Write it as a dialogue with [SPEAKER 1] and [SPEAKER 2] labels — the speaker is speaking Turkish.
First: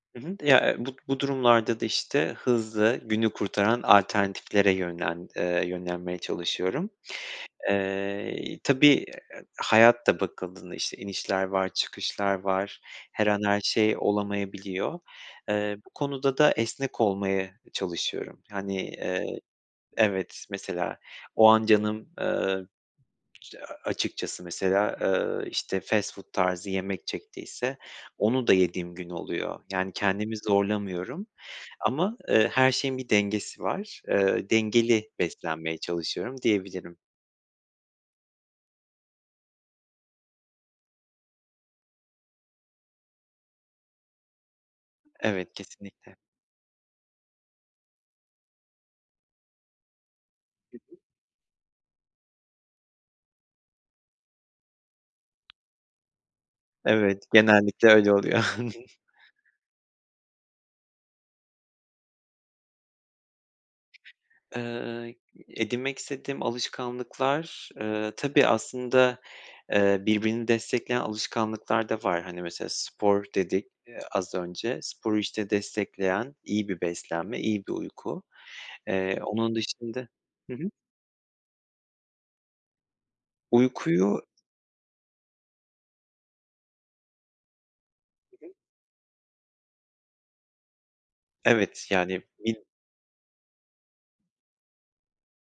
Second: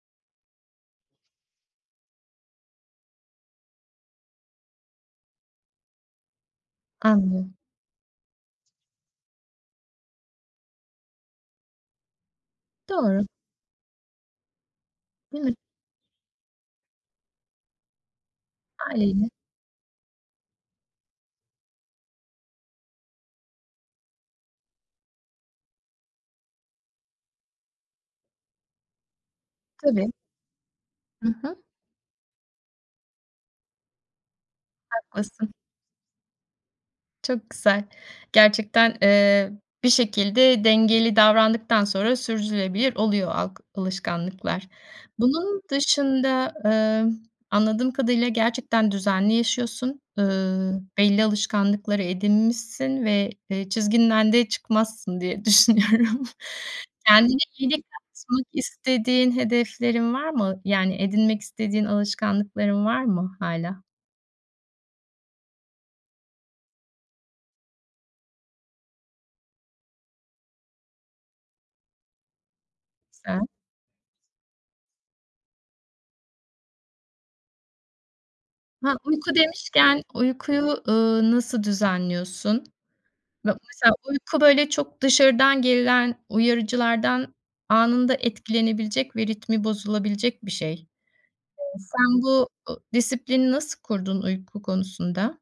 [SPEAKER 1] Hı hı. Ya, eee, bu bu durumlarda da, işte, hızlı, günü kurtaran alternatiflere yönlen eee, yönlenmeye çalışıyorum.
[SPEAKER 2] Anlıyorum.
[SPEAKER 1] Eee, iii, tabii, [unintelligible] hayat da bakıldığında, işte, inişler var. Çıkışlar var,
[SPEAKER 2] Doğru!
[SPEAKER 1] her an her şey olamayabiliyor.
[SPEAKER 2] Değil mi?
[SPEAKER 1] Eee, bu konuda da esnek olmaya e, çalışıyorum. Hani,
[SPEAKER 2] [unintelligible]
[SPEAKER 1] eee Evet, mesela o an canım, ııı, işte, a açıkçası mesela, ııı, işte, fast food tarzı yemek çektiyse onu da yediğim gün oluyor. Yani
[SPEAKER 2] Tabii.
[SPEAKER 1] kendimi zorlamıyorum
[SPEAKER 2] Hı hı.
[SPEAKER 1] ama, ııı, her şeyin bir dengesi var. Eee, dengeli
[SPEAKER 2] Haklısın.
[SPEAKER 1] beslenmeye çalışıyorum, diyebilirim.
[SPEAKER 2] Çok güzel! Gerçekten, eee, bir şekilde dengeli davrandıktan sonra sürdürülebilir oluyor alk alışkanlıklar.
[SPEAKER 1] Evet,
[SPEAKER 2] Bunun
[SPEAKER 1] kesinlikle!
[SPEAKER 2] dışında, ımm, anladığım kadarıyla gerçekten düzenli yaşıyorsun.
[SPEAKER 1] Hı
[SPEAKER 2] Iıı,
[SPEAKER 1] hı.
[SPEAKER 2] belli alışkanlıkları edinmişsin ve, eee, çizgiden de çıkmazsın diye düşünüyorum.
[SPEAKER 1] Evet,
[SPEAKER 2] Kendine iyilik
[SPEAKER 1] genellikle öyle
[SPEAKER 2] katmak
[SPEAKER 1] oluyor.
[SPEAKER 2] istediğin hedeflerin var mı? Yani edinmek istediğin alışkanlıkların var mı hâlâ?
[SPEAKER 1] Iıı, i edinmek istediğim alışkanlıklar, eee, tabii, aslında, eee, birbirini destekleyen alışkanlıklar da var. Hani, mesela spor
[SPEAKER 2] Güzel.
[SPEAKER 1] dedik, eee, az önce. Sporu, işte, destekleyen iyi bir beslenme, iyi bir uyku.
[SPEAKER 2] Ha,
[SPEAKER 1] Eee,
[SPEAKER 2] uyku
[SPEAKER 1] onun da
[SPEAKER 2] demişken
[SPEAKER 1] şimdi Hı hı.
[SPEAKER 2] uykuyu, ııı, nasıl düzenliyorsun? Ma mesela
[SPEAKER 1] Uykuyu
[SPEAKER 2] uyku, böyle, çok dışarıdan gelen uyarıcılardan anında
[SPEAKER 1] Hı hı.
[SPEAKER 2] etkilenebilecek ve ritmi bozulabilecek bir şey. Eee,
[SPEAKER 1] Evet,
[SPEAKER 2] sen
[SPEAKER 1] yani
[SPEAKER 2] bu
[SPEAKER 1] bil
[SPEAKER 2] ı disiplini nasıl kurdun, uyku konusunda?